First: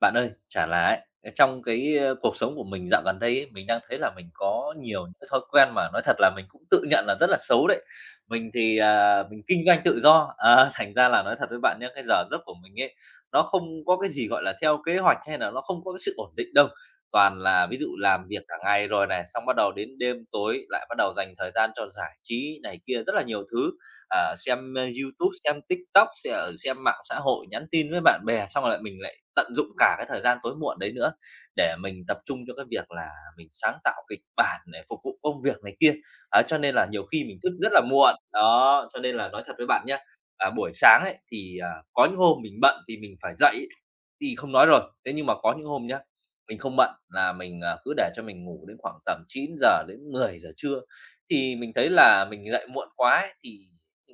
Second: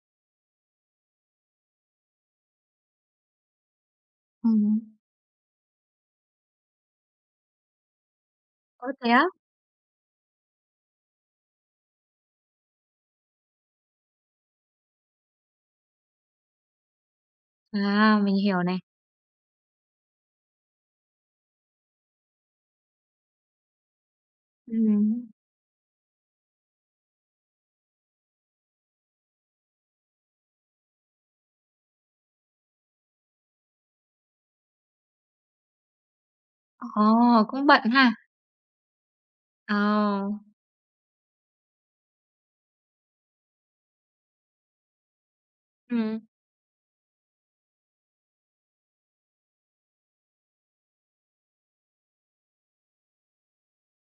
Bạn ơi, chả là ấy, ờ, trong cái, ơ, cuộc sống của mình dạo gần đây ấy, mình đang thấy là mình có Ừm. nhiều những cái thói quen mà nói thật là mình cũng tự nhận là rất là xấu đấy. Mình thì, Ơ, thế à, á? mình kinh doanh tự do, ờ, thành ra là nói thật với bạn nhé, cái giờ giấc của mình ấy, nó không có cái gì, gọi là, theo kế hoạch hay là nó không có cái sự ổn định đâu. Toàn là ví dụ À, làm mình việc cả hiểu này. ngày rồi này, xong bắt đầu đến đêm tối lại bắt đầu dành thời gian cho giải trí này kia, rất là nhiều thứ, ờ, xem, ơ, Ừm. YouTube, xem TikTok, xem mạng xã hội, nhắn tin với bạn bè, xong rồi lại mình lại tận dụng cả cái thời gian tối muộn đấy nữa để mình tập trung cho cái việc là mình sáng tạo kịch bản để phục vụ công việc này kia. Ấy, cho nên là Ồ, nhiều khi mình thức cũng rất là bận ha? muộn, đó, cho nên là nói thật với bạn nhá, Ờ. à, buổi sáng ấy thì, à, có những hôm mình bận thì mình phải dậy ấy, thì không nói rồi, thế nhưng mà có những hôm nhá, Ừm. mình không bận là mình, à, cứ để cho mình ngủ đến khoảng tầm 9 giờ đến 10 giờ trưa, thì mình thấy là mình dậy muộn quá ấy, thì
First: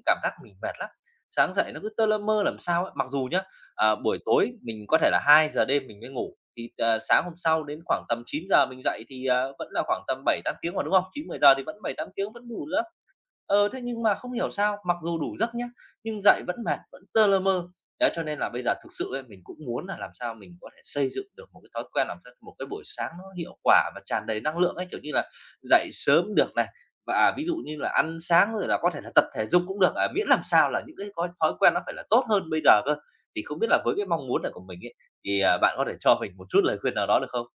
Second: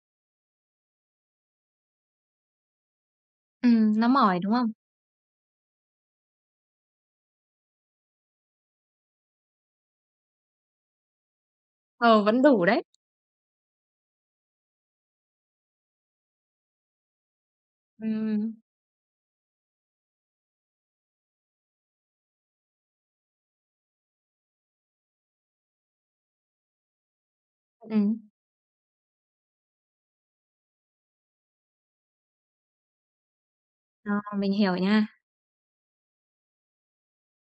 cảm giác mình mệt lắm, sáng dậy nó cứ tơ lơ mơ làm sao ấy. Mặc dù nhá, à, nó buổi mỏi, đúng tối không? mình có thể là 2 giờ đêm mình mới ngủ, thì, ờ, sáng hôm sau đến khoảng tầm chín giờ mình dậy thì, à, vẫn là khoảng tầm 7 8 tiếng mà, đúng không? 9 10 giờ thì vẫn bảy tám Ờ, tiếng vẫn vẫn đủ đủ đấy. giấc. Ờ, thế nhưng mà không hiểu sao, mặc dù đủ giấc nhá, nhưng dậy vẫn mệt, vẫn tơ lơ mơ. Đấy, cho nên là Ừm. bây giờ thực sự ấy, mình cũng muốn là làm sao mình có thể xây dựng được một cái thói quen, làm sao một cái buổi sáng nó hiệu quả và tràn đầy năng lượng ấy, kiểu như là, dậy sớm được này, và, à, ví dụ như là Ừm. ăn sáng rồi là có thể là tập thể dục cũng được, à, miễn làm sao là những cái có thói quen nó phải là tốt hơn bây giờ cơ. Thì không biết là với cái Ờ, mong muốn mình này của hiểu mình ấy, nha. thì, à, bạn có thể cho mình một chút lời khuyên nào đó được không?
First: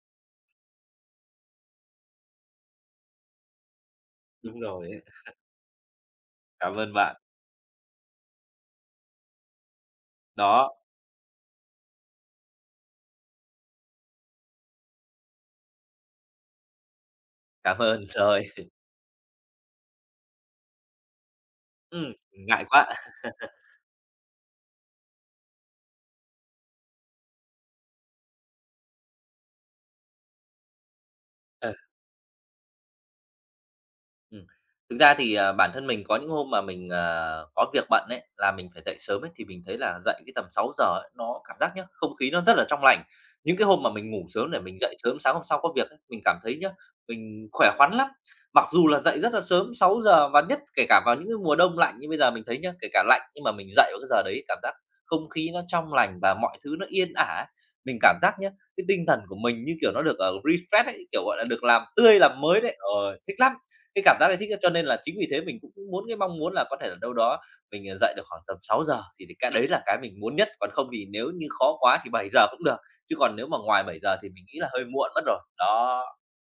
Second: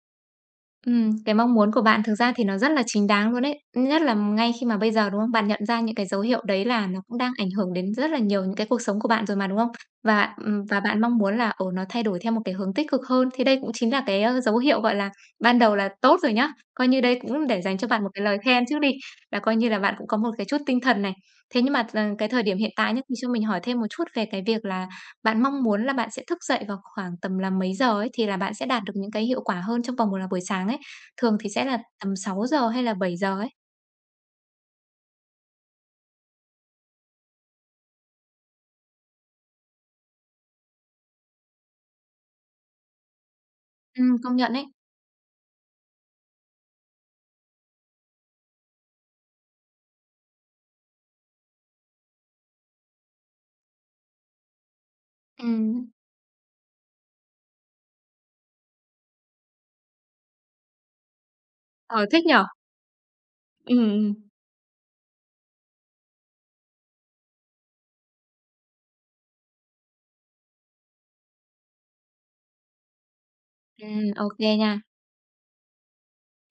Cái mong muốn của bạn thực ra thì nó rất là chính đáng luôn đấy. Nhất là ngay Đúng khi mà rồi bây ấy, giờ, đúng không? Bạn nhận ra những cái dấu hiệu đấy cảm là ơn nó bạn. cũng đang ảnh hưởng đến rất là nhiều những cái cuộc sống của bạn rồi mà, đúng không? Và, ừm, Đó, và bạn mong muốn là, ừ, nó thay đổi theo một cái hướng tích cực hơn, thì đây cũng chính là cái, dấu hiệu, gọi là, ban đầu là tốt rồi nhá. Coi như đây cũng để dành cảm cho bạn ơn, một cái lời rồi, khen trước đi, là coi như là bạn cũng có một cái chút tinh thần này. Thế nhưng mà, ờ, cái thời điểm ngại hiện quá. tại nhất thì cho mình hỏi thêm một chút về cái việc là bạn mong muốn là bạn sẽ thức dậy vào khoảng tầm là mấy giờ ấy, thì là bạn sẽ đạt được những cái hiệu quả hơn trong vòng một là buổi sáng ấy. Thường thì sẽ Ừ. là tầm 6 giờ hay là 7 giờ ấy. Ừm. Thực ra thì, à, bản thân mình có những hôm mà mình, ờ, có việc bận ấy, là mình phải dậy sớm ấy, thì mình thấy là dậy cái tầm 6 giờ ấy, nó cảm giác nhá, không khí nó rất là trong lành. Những cái hôm mà mình ngủ Công sớm nhận để ấy. mình dậy sớm sáng hôm sau có việc ấy, mình cảm thấy nhá, mình khỏe khoắn lắm. Mặc dù là dậy rất là sớm sáu giờ, và nhất kể cả vào những cái mùa đông lạnh như bây giờ mình thấy nhá, kể cả lạnh nhưng mà mình dậy vào cái giờ đấy cảm giác không khí nó Ừm, trong lành và mọi thứ nó yên ả. Mình cảm giác nhá, cái tinh thần của mình, như kiểu, nó được, ở refresh ấy, kiểu, gọi là, được làm ờ, tươi thích nhỉ? làm mới đấy, ờ, thích lắm. Ừm, Cái ừm. cảm giác đấy thích, cho nên là chính vì thế mình cũng muốn, cái mong muốn là có thể là đâu đó mình, ờ, dậy được khoảng tầm 6 giờ thì cái đấy là cái mình muốn nhất, còn không thì nếu như khó quá thì 7 giờ cũng được, chứ còn nếu mà ngoài bảy giờ Ô thì mình kê nghĩ là nha. hơi muộn mất rồi. Đó,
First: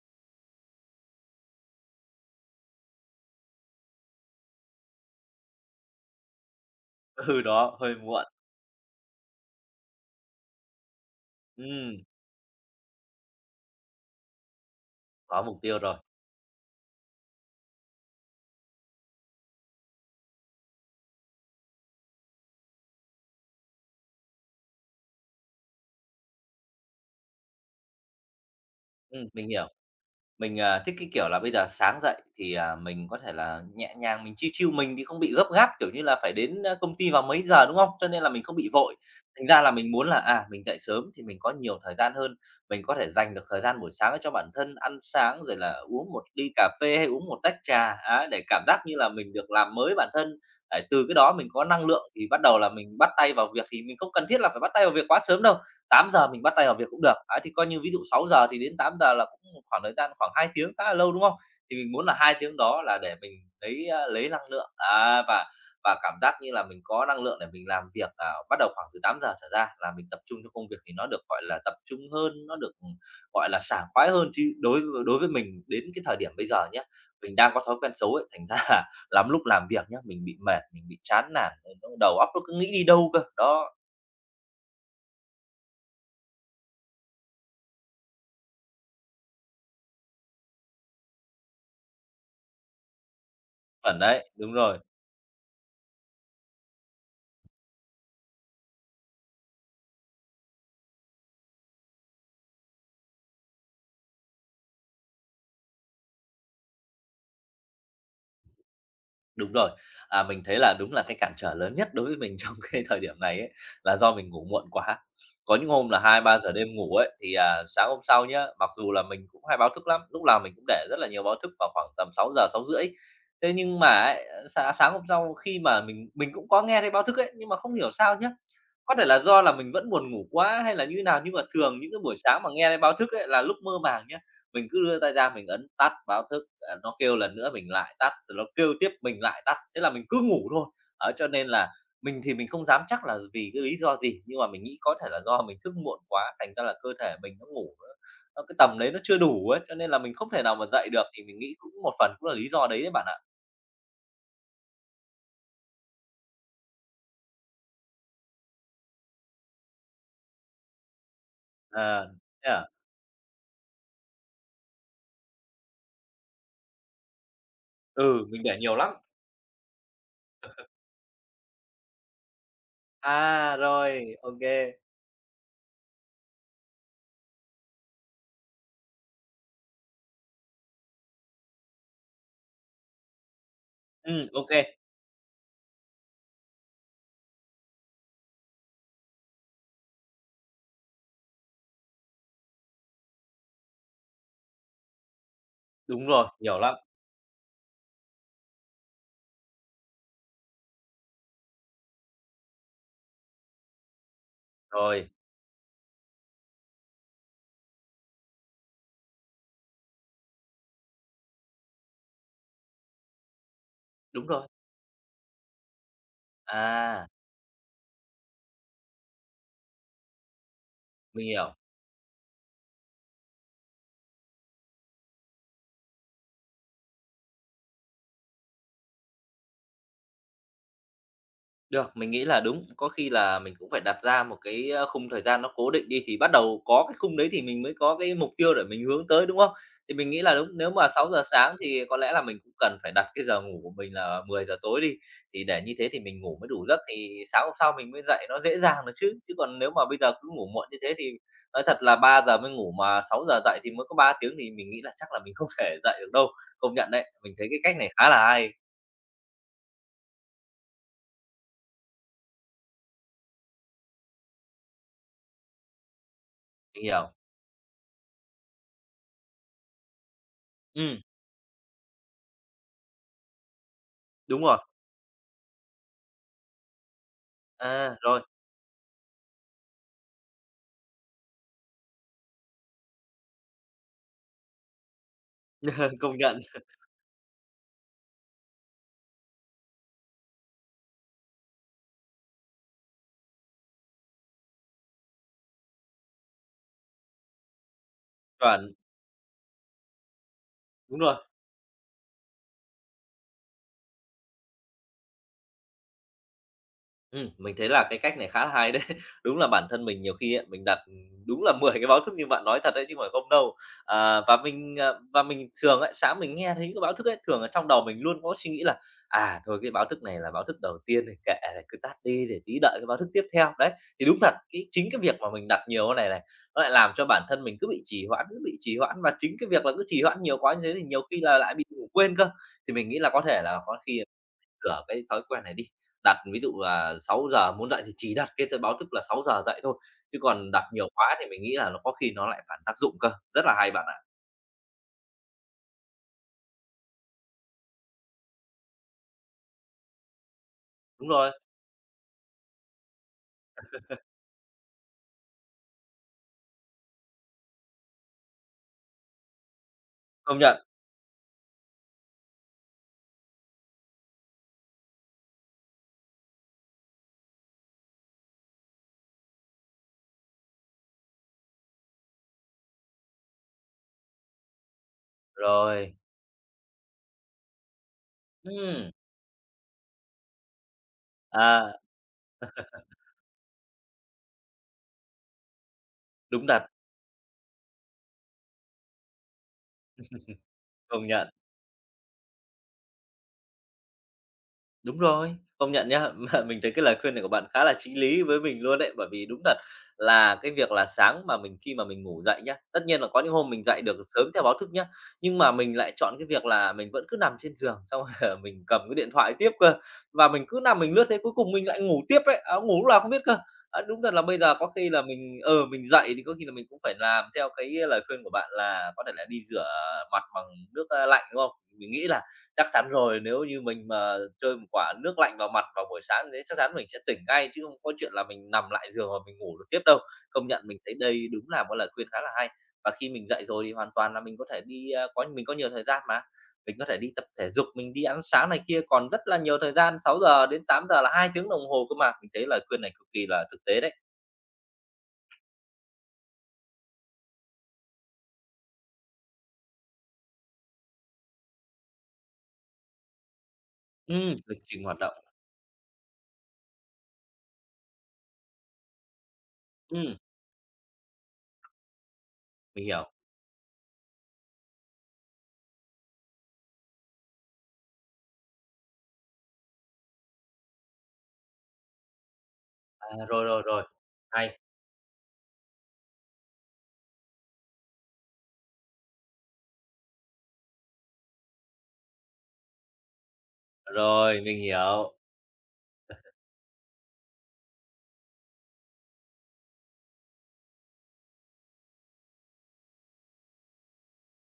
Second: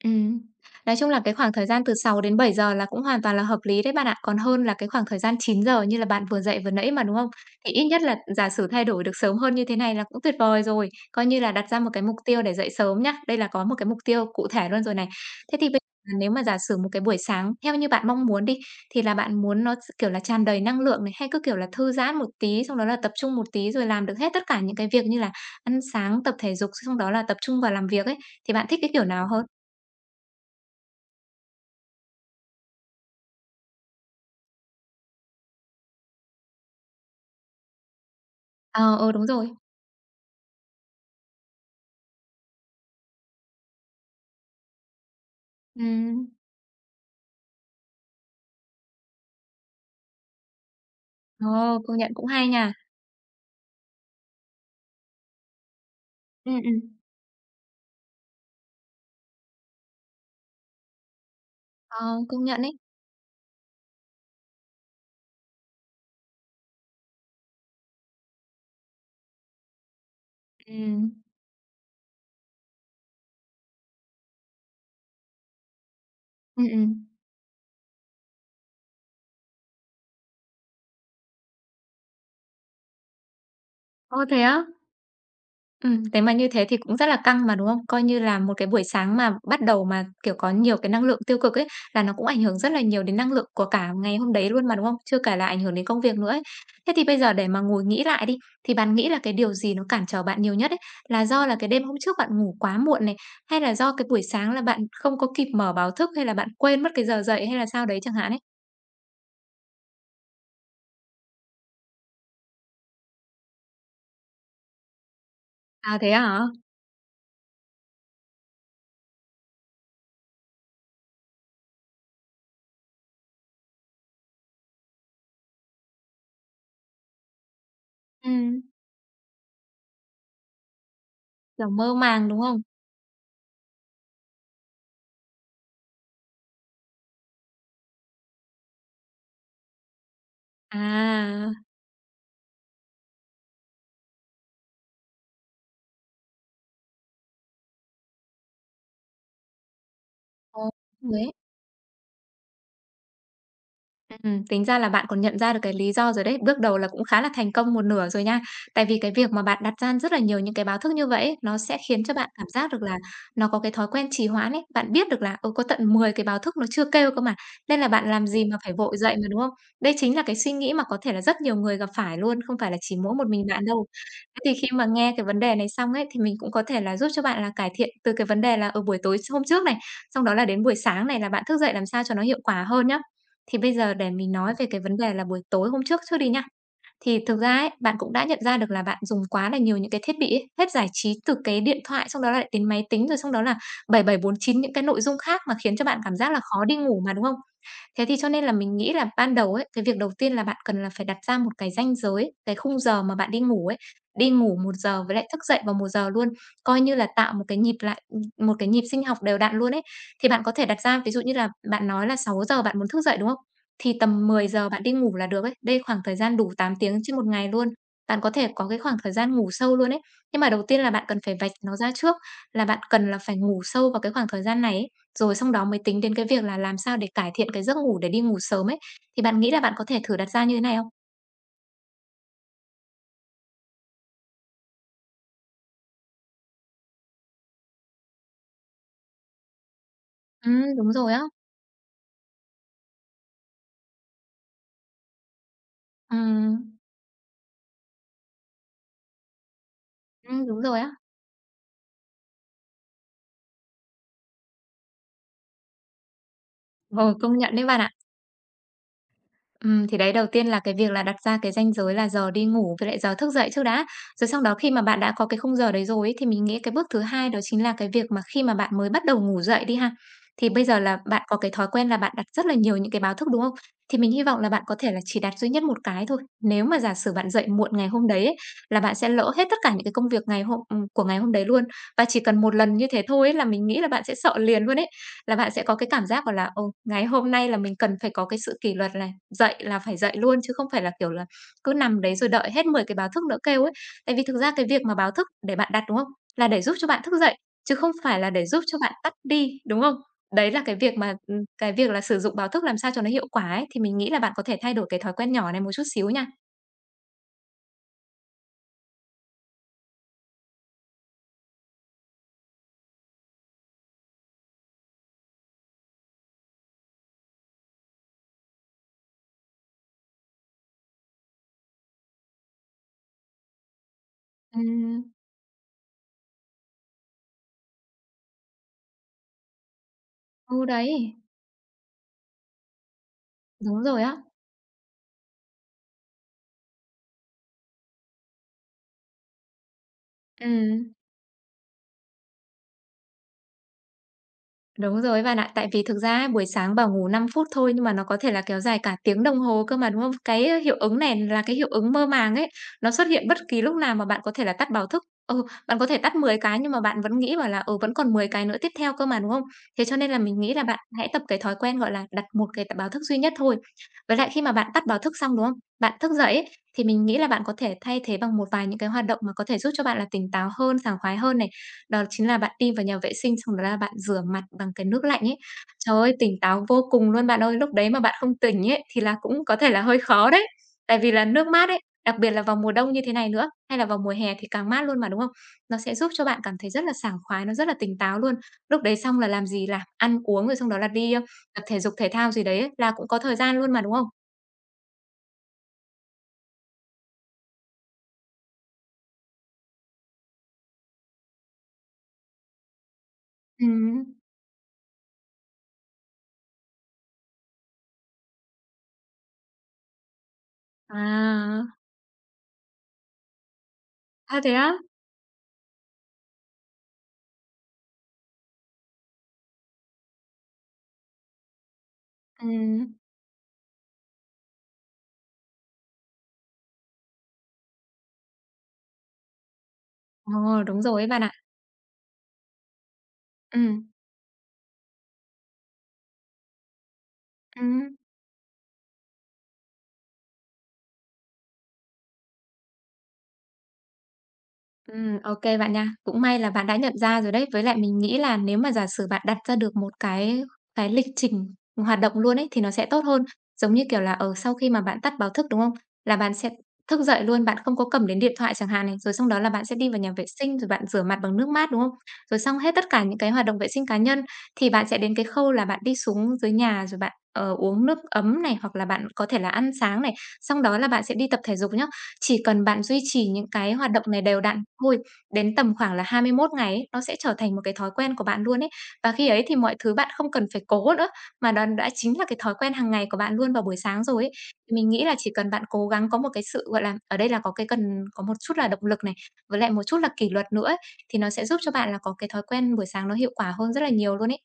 Ừm. Nói chung là cái khoảng thời gian từ 6 đến 7 giờ là cũng hoàn toàn là hợp lý đấy bạn ạ, còn hơn là cái khoảng thời gian 9 giờ như là bạn vừa dậy vừa nãy mà, đúng không? ừ, Thì đó, ít hơi nhất là muộn. giả sử thay đổi được sớm hơn như thế này là cũng tuyệt vời rồi, coi như là đặt ra một Ừm, cái mục tiêu để dậy sớm nhá. Đây là có một cái mục tiêu cụ thể luôn rồi này. có Thế mục thì bây tiêu rồi. giờ nếu mà giả sử một cái buổi sáng theo như bạn mong muốn đi, thì là bạn muốn nó kiểu là tràn đầy năng lượng này, hay cứ, kiểu là, thư giãn một tí, xong đó là tập trung một tí rồi làm được hết tất cả những cái việc như là ăn sáng, tập thể dục, xong đó là tập trung vào làm việc ấy, thì bạn thích cái kiểu nào hơn? Mình hiểu. Mình, à, thích cái kiểu là bây giờ sáng dậy thì, à, mình có thể là nhẹ nhàng, mình chill chill, mình thì không bị gấp gáp, kiểu như là, phải đến, a, công ty vào mấy giờ, đúng không? Cho nên là mình không bị Ờ, vội. ừ, đúng Thành rồi. ra là mình muốn là, à, mình dậy sớm thì mình có nhiều thời gian hơn, mình có thể dành được thời gian buổi sáng cho bản thân, ăn sáng rồi là uống một Ừm. ly cà phê hay uống một tách trà, á, để cảm giác như là mình được làm mới bản thân. Đấy, từ cái đó mình có Ồ, năng công nhận lượng cũng thì bắt hay đầu là nha. mình bắt tay vào việc, thì mình không cần thiết là phải bắt tay vào việc quá sớm đâu, 8 giờ mình bắt Ừm, tay vào ừm. việc cũng được. Ấy, thì coi như ví dụ 6 giờ thì đến 8 giờ là cũng một khoảng thời gian khoảng 2 tiếng khá là lâu, đúng không? Thì mình muốn là Ờ, hai công tiếng nhận ấy. đó là để mình lấy, a, lấy năng lượng, à, và cảm giác như là mình có năng lượng để mình làm việc, à, bắt đầu khoảng từ 8 giờ trở ra là mình tập trung cho công việc thì nó Ừm. được, gọi là, tập trung hơn, nó được, ừ, gọi là, sảng khoái hơn. Chứ đối đối với mình đến cái thời điểm bây Ừm, giờ nhé, ừm. mình đang có thói quen xấu ấy, thành ra là lắm lúc làm việc nhá, mình bị mệt, mình bị chán nản, đầu óc nó cứ nghĩ đi đâu cơ. Đó, Ồ, thế á? Nếu mà như thế thì cũng rất là căng mà, đúng không? Coi như là một cái buổi sáng mà bắt đầu mà, kiểu, có nhiều cái năng lượng tiêu cực ấy, là nó cũng ảnh hưởng rất là nhiều đến năng lượng của cả chuẩn ngày đấy, hôm đấy đúng luôn mà, rồi. đúng không? Chưa kể là ảnh hưởng đến công việc nữa ấy. Thế thì bây giờ để mà ngồi nghĩ lại đi, thì bạn nghĩ là cái điều gì nó cản trở bạn nhiều nhất ấy? Là do là cái đêm hôm trước bạn ngủ quá muộn này, hay là do cái buổi sáng là bạn không có kịp mở báo thức, hay là bạn quên mất cái giờ dậy hay là sao đấy chẳng hạn ấy? Đúng rồi. À, mình thấy là đúng là cái cản trở lớn nhất đối với mình trong cái thời điểm này ấy, là do mình ngủ muộn quá. Có những hôm À, là thế hai hả? ba giờ đêm ngủ ấy, thì, à, sáng hôm sau nhá, mặc dù là mình cũng hay báo thức lắm, lúc nào mình cũng để rất là nhiều báo thức vào khoảng tầm 6 giờ 6 rưỡi. Thế nhưng mà ấy, sáng sáng hôm sau khi mà mình cũng có nghe thấy báo thức ấy, nhưng mà không hiểu sao nhá, Ừm, có thể là do là mình vẫn buồn ngủ quá hay là như thế nào, nhưng mà kiểu, thường những mơ cái buổi màng, đúng sáng mà không? nghe thấy báo thức ấy là lúc mơ màng nhá, mình cứ đưa tay ra mình ấn tắt báo thức, à, nó kêu lần nữa mình lại tắt, rồi nó kêu tiếp mình lại tắt, thế là mình cứ ngủ thôi. Ở cho nên À, là mình thì mình không dám chắc là vì cái lý do gì, nhưng mà mình nghĩ có thể là do mình thức muộn quá, thành ra là cơ thể mình nó cái tầm đấy nó chưa đủ ấy, cho nên là mình không thể nào mà ồ, dậy được, thì đấy. mình nghĩ cũng một phần cũng là lý do đấy đấy bạn ạ. Tính ra là bạn còn nhận ra được cái lý do rồi đấy, bước đầu là cũng khá là thành công một nửa rồi nha. Tại vì cái việc mà bạn đặt ra rất là nhiều những cái báo thức như vậy ấy, nó sẽ khiến cho Ờ, bạn cảm thế à? giác được là nó có cái thói quen trì hoãn ấy. Bạn biết được là, ừ, có tận 10 cái báo thức nó chưa kêu cơ mà, nên là bạn Ừ, làm mình gì mà để phải nhiều lắm. vội dậy mà, đúng không? Đây chính là cái suy nghĩ mà có thể là rất nhiều người gặp phải luôn, không phải là chỉ mỗi À, một mình bạn đâu. rồi, ok Thế thì kê. khi mà nghe cái vấn đề này xong ấy, thì mình cũng có thể là giúp cho bạn là cải thiện từ cái vấn đề là, ở buổi tối hôm trước này, xong đó là đến buổi sáng này là bạn thức dậy làm sao cho nó hiệu quả hơn nhá. Thì bây giờ để mình Ok. nói về cái vấn đề là buổi tối hôm trước trước đi nha. Thì thực ra ấy, bạn cũng đã nhận ra được là bạn dùng quá là nhiều những cái thiết bị ấy, hết giải trí từ cái điện thoại xong đó lại đến máy tính, rồi xong đó là 7749 những cái nội dung khác mà khiến cho bạn Đúng cảm rồi, giác là nhiều khó lắm. đi ngủ mà, đúng không? Thế thì cho nên là mình nghĩ là ban đầu ấy, cái việc đầu tiên là bạn cần là phải đặt ra một cái ranh giới, cái khung giờ mà bạn đi ngủ ấy, đi ngủ một giờ Rồi, với lại thức dậy vào một giờ luôn, coi như là tạo một cái nhịp sinh học đều đặn luôn ấy. Thì bạn có thể đặt ra ví dụ như là bạn nói là 6 giờ bạn muốn thức dậy, đúng không? Thì tầm đúng mười rồi. giờ bạn đi ngủ là được ấy. Đây khoảng thời gian đủ 8 tiếng À, trên một ngày luôn. Bạn có thể có cái khoảng thời gian ngủ sâu luôn ấy. Nhưng mà đầu tiên là bạn cần mình phải vạch hiểu. nó ra trước, là bạn cần là phải ngủ sâu vào cái khoảng thời gian này ấy, rồi xong đó mới tính đến cái việc là làm sao để cải thiện cái giấc ngủ để đi ngủ sớm ấy. Thì bạn nghĩ là bạn có thể thử đặt ra như thế này không? Được, mình nghĩ là đúng, có khi là mình cũng phải đặt ra một cái, ơ, khung thời gian nó cố định đi, thì bắt đầu có cái khung đấy thì mình mới có cái mục tiêu để mình hướng tới, đúng không? Thì mình nghĩ là đúng, nếu mà Đúng sáu rồi á. giờ sáng thì có lẽ là mình cũng cần phải đặt cái giờ ngủ của mình là 10 giờ tối đi, thì để như thế thì mình ngủ mới đủ Ừm, giấc thì sáng hôm sau mình mới dậy nó dễ dàng được chứ. Chứ còn nếu mà bây giờ cứ ngủ đúng muộn như rồi á. thế thì nói thật là 3 giờ mới ngủ mà 6 giờ dậy thì mới có 3 tiếng thì mình nghĩ là chắc là mình không thể dậy được đâu. Công nhận đấy, Ờ, mình công thấy nhận cái đấy cách bạn này ạ. khá là hay, Thì đấy, đầu tiên là cái việc là đặt ra cái ranh giới là giờ đi ngủ với lại giờ thức dậy trước đã. Rồi sau đó khi mà bạn đã có cái khung giờ đấy rồi ấy, thì mình nghĩ cái mình bước thứ hiểu. hai đó chính là cái việc mà khi mà bạn mới bắt đầu ngủ dậy đi ha, thì bây giờ là Ừm, bạn có cái thói quen là bạn đặt rất là nhiều những cái báo thức, đúng không? Thì mình hy vọng đúng là rồi. bạn có thể là chỉ đặt duy nhất một cái thôi. Nếu mà giả sử bạn dậy muộn ngày À, hôm rồi. đấy ấy, là bạn sẽ lỡ hết tất cả những cái công việc ngày hôm của ngày hôm đấy luôn. Và chỉ cần một lần như thế thôi ấy là mình nghĩ là bạn sẽ sợ liền luôn ấy. Là bạn sẽ có cái cảm Công giác, gọi nhận, là, ừ, ngày hôm nay là mình cần phải có cái sự kỷ luật này, dậy là phải dậy luôn chứ không phải là, kiểu là, cứ nằm đấy rồi đợi hết 10 cái báo thức nữa kêu ấy. Tại vì thực ra cái việc mà báo thức để bạn đặt, đúng không? Là để giúp cho bạn thức dậy, chứ không phải là để chuẩn, giúp cho bạn tắt đi, đúng không? Đấy là cái việc đúng mà, rồi. Cái việc là sử dụng báo thức làm sao cho nó hiệu quả ấy, thì mình nghĩ là bạn có thể thay đổi cái thói quen nhỏ này một chút xíu nha. Mình thấy là cái cách này khá là hay đấy. Đúng là bản thân mình nhiều khi ấy, mình đặt, đúng là 10 cái báo thức như bạn nói thật đấy chứ không phải không đâu. À, và mình thường ấy, sáng mình nghe thấy cái báo thức ấy, thường ở trong đầu mình luôn có suy nghĩ là "À, thôi cái báo thức này là báo thức đầu tiên thì kệ, cứ tắt đi để tí đợi cái báo thức tiếp theo." Đấy, thì đúng thật, cái chính cái Ừm. việc mà mình đặt nhiều cái này này, nó lại làm cho bản thân mình cứ bị trì hoãn, cứ bị trì hoãn và chính cái việc là cứ trì hoãn nhiều quá như Ừ, thế thì nhiều đấy, khi là lại bị ngủ quên cơ. Thì mình nghĩ là có thể là có đúng khi rồi á. sửa cái thói quen này đi. Đặt ví dụ là 6 giờ muốn dậy thì chỉ đặt cái báo thức là 6 giờ dậy thôi, chứ còn đặt nhiều Ừm. quá thì mình nghĩ là nó có khi nó lại phản tác dụng cơ. Rất là hay bạn ạ. Đúng rồi ấy bạn ạ. Tại vì thực ra ấy, buổi sáng bảo ngủ 5 phút thôi nhưng mà nó có thể là kéo dài cả tiếng đồng hồ cơ mà, đúng không? Cái hiệu ứng Đúng này rồi, là cái hiệu ứng mơ màng ấy, nó xuất hiện bất kỳ lúc nào mà bạn có thể là tắt báo thức. Ừ, bạn có thể tắt 10 cái nhưng mà bạn vẫn nghĩ bảo là, ừ, vẫn còn 10 cái nữa tiếp theo cơ mà, đúng không? Thế cho nên là công mình nghĩ nhận. là bạn hãy tập cái thói quen, gọi là, đặt một cái báo thức duy nhất thôi. Với lại khi mà bạn tắt báo thức xong, đúng không? Bạn thức dậy ấy, thì mình nghĩ là bạn có thể thay thế bằng một vài những cái hoạt động mà có thể giúp cho bạn là tỉnh táo hơn, sảng khoái hơn này. Đó chính là bạn đi vào nhà vệ sinh xong đó là bạn rửa mặt bằng cái nước lạnh ấy. Trời Rồi. ơi, tỉnh táo vô cùng luôn bạn ơi! Lúc đấy mà bạn không tỉnh ấy, Ừm, thì là cũng có thể là hơi khó đấy. Tại vì là nước mát à, ấy, đặc biệt là vào mùa đông như thế này nữa, hay là vào mùa hè thì càng mát luôn mà, đúng không? Nó sẽ giúp cho bạn đúng cảm đặt thấy rất là sảng khoái, nó rất là tỉnh táo luôn. Lúc đấy xong là làm gì? Là ăn uống rồi xong đó là công đi, nhận. tập thể dục thể thao gì đấy ấy, là cũng có thời gian luôn mà, đúng không? Đúng rồi, công nhận nhá. Mà mình thấy cái lời khuyên này của bạn khá là chí lý với mình luôn đấy, bởi vì đúng thật là cái việc là sáng mà mình khi mà mình ngủ dậy nhá, tất nhiên là có những hôm mình dậy được Ừm. sớm theo báo thức nhá, nhưng mà mình lại chọn cái việc là mình vẫn cứ nằm trên giường, xong rồi mình cầm cái điện thoại tiếp cơ, và mình cứ nằm mình lướt thế cuối cùng À, mình lại ngủ tiếp ấy, ờ, ngủ lúc nào không biết cơ. Á, đúng thật là bây à, thế giờ có á? khi là mình dậy thì có khi là mình cũng phải làm theo cái lời khuyên của bạn là có thể là đi rửa mặt bằng nước, lạnh, đúng không? Mình nghĩ là chắc chắn Ừm. rồi, nếu như mình mà chơi một quả nước lạnh vào mặt vào buổi sáng thế chắc chắn mình sẽ tỉnh ngay, chứ không có chuyện là mình nằm lại giường và mình ngủ được tiếp đâu. Công Ờ, nhận mình đúng thấy rồi ấy đây bạn ạ. đúng là một lời khuyên khá là hay, và khi mình dậy rồi thì Ừm, hoàn toàn là mình có thể đi, có nhiều thời gian mà, mình có thể đi tập thể dục, mình ừm. đi ăn sáng này kia còn rất là nhiều thời gian, 6 giờ đến 8 giờ là 2 tiếng đồng hồ cơ mà. Mình thấy lời khuyên này cực kỳ là thực tế đấy. Ok bạn nha. Cũng may là bạn đã nhận ra rồi đấy. Với lại mình nghĩ là nếu mà giả sử bạn đặt ra được một cái lịch trình hoạt động luôn ấy, thì nó sẽ tốt hơn. Giống như kiểu là, ở sau Lịch khi mà trình hoạt bạn tắt động, báo thức, đúng không? Là bạn sẽ thức dậy luôn, bạn không có cầm đến điện thoại chẳng hạn này, rồi sau đó là bạn sẽ đi vào nhà ừm, vệ sinh, rồi bạn rửa mặt bằng nước mát, đúng không? Rồi xong hết mình tất cả hiểu. những cái hoạt động vệ sinh cá nhân, thì bạn sẽ đến cái khâu là bạn đi xuống dưới nhà rồi bạn, uống nước ấm này, hoặc là bạn có thể là ăn sáng này, xong đó là bạn sẽ đi tập thể dục nhá. Chỉ cần bạn duy À, trì rồi, những rồi, cái rồi, hoạt động này đều hay, đặn thôi, đến tầm khoảng là 21 ngày ấy, nó sẽ trở thành một cái thói quen của bạn luôn ấy. Và khi ấy thì mọi thứ bạn không cần phải cố nữa, mà đó đã chính là cái thói quen hàng ngày của bạn luôn vào buổi sáng rồi ấy. rồi, mình Thì mình nghĩ hiểu. là chỉ cần bạn cố gắng có một cái sự, gọi là, ở đây là có cái cần có một chút là động lực này, với lại một chút là kỷ luật nữa ấy, thì nó sẽ giúp cho bạn là có cái thói quen buổi sáng nó hiệu quả hơn rất là nhiều luôn ấy.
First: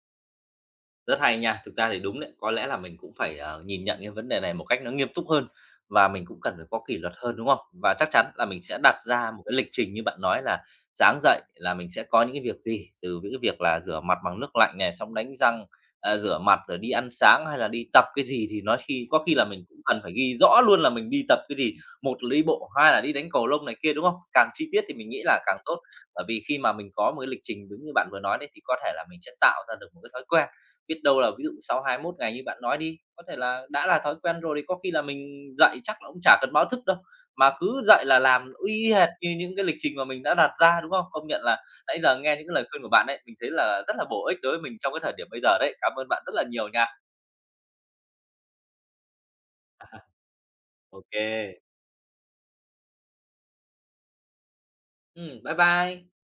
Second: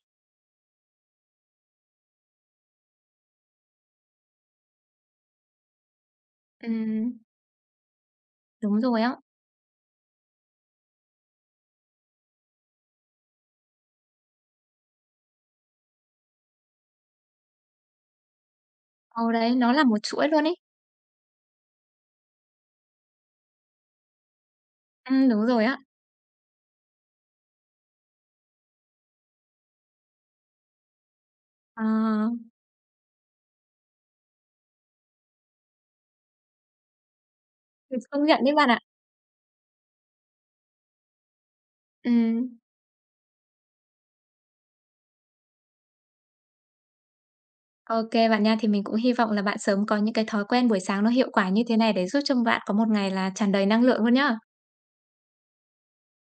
Rất hay nha. Thực ra thì đúng đấy, có lẽ là mình cũng phải, nhìn nhận cái vấn đề này một cách nó nghiêm túc hơn và mình cũng cần phải có kỷ luật Ừm, hơn, đúng không? Và chắc chắn là mình sẽ đúng đặt rồi á. ra một cái lịch trình như bạn nói là sáng dậy là mình sẽ có những cái việc gì, từ những cái việc là rửa mặt bằng nước lạnh này, xong đánh răng, à, rửa mặt rồi đi ăn sáng hay là đi tập cái gì thì nói khi có Ừ, khi là đấy, mình nó cũng là một cần phải chuỗi ghi luôn ấy. rõ luôn là mình đi tập cái gì. Một là đi bộ, hai là đi đánh cầu lông này kia, đúng không? Càng chi tiết thì mình nghĩ là Đúng càng rồi á. tốt, bởi vì khi mà mình có một cái lịch trình đúng như bạn vừa nói đấy thì có thể là mình sẽ tạo ra được một cái thói quen. Biết đâu là ví dụ sau Ờ, 21 ngày như bạn nói đi, có thể là đã là thói quen rồi thì có khi là mình dậy chắc là cũng chả cần báo thức đâu, mà cứ mình dậy là công nhận làm đấy bạn ạ. y hệt như những cái lịch trình mà mình đã đặt ra, đúng không? Công nhận là nãy giờ nghe những Ừm. cái lời khuyên của bạn ấy, mình thấy là rất là bổ ích đối với mình trong cái thời điểm bây giờ đấy. Cảm ơn bạn rất là nhiều nha. OK, bạn nha. Thì mình cũng hy vọng là bạn sớm có những cái thói quen buổi sáng nó hiệu quả như OK. thế này để giúp cho bạn có một ngày là tràn đầy năng lượng luôn nhá. Bye bye.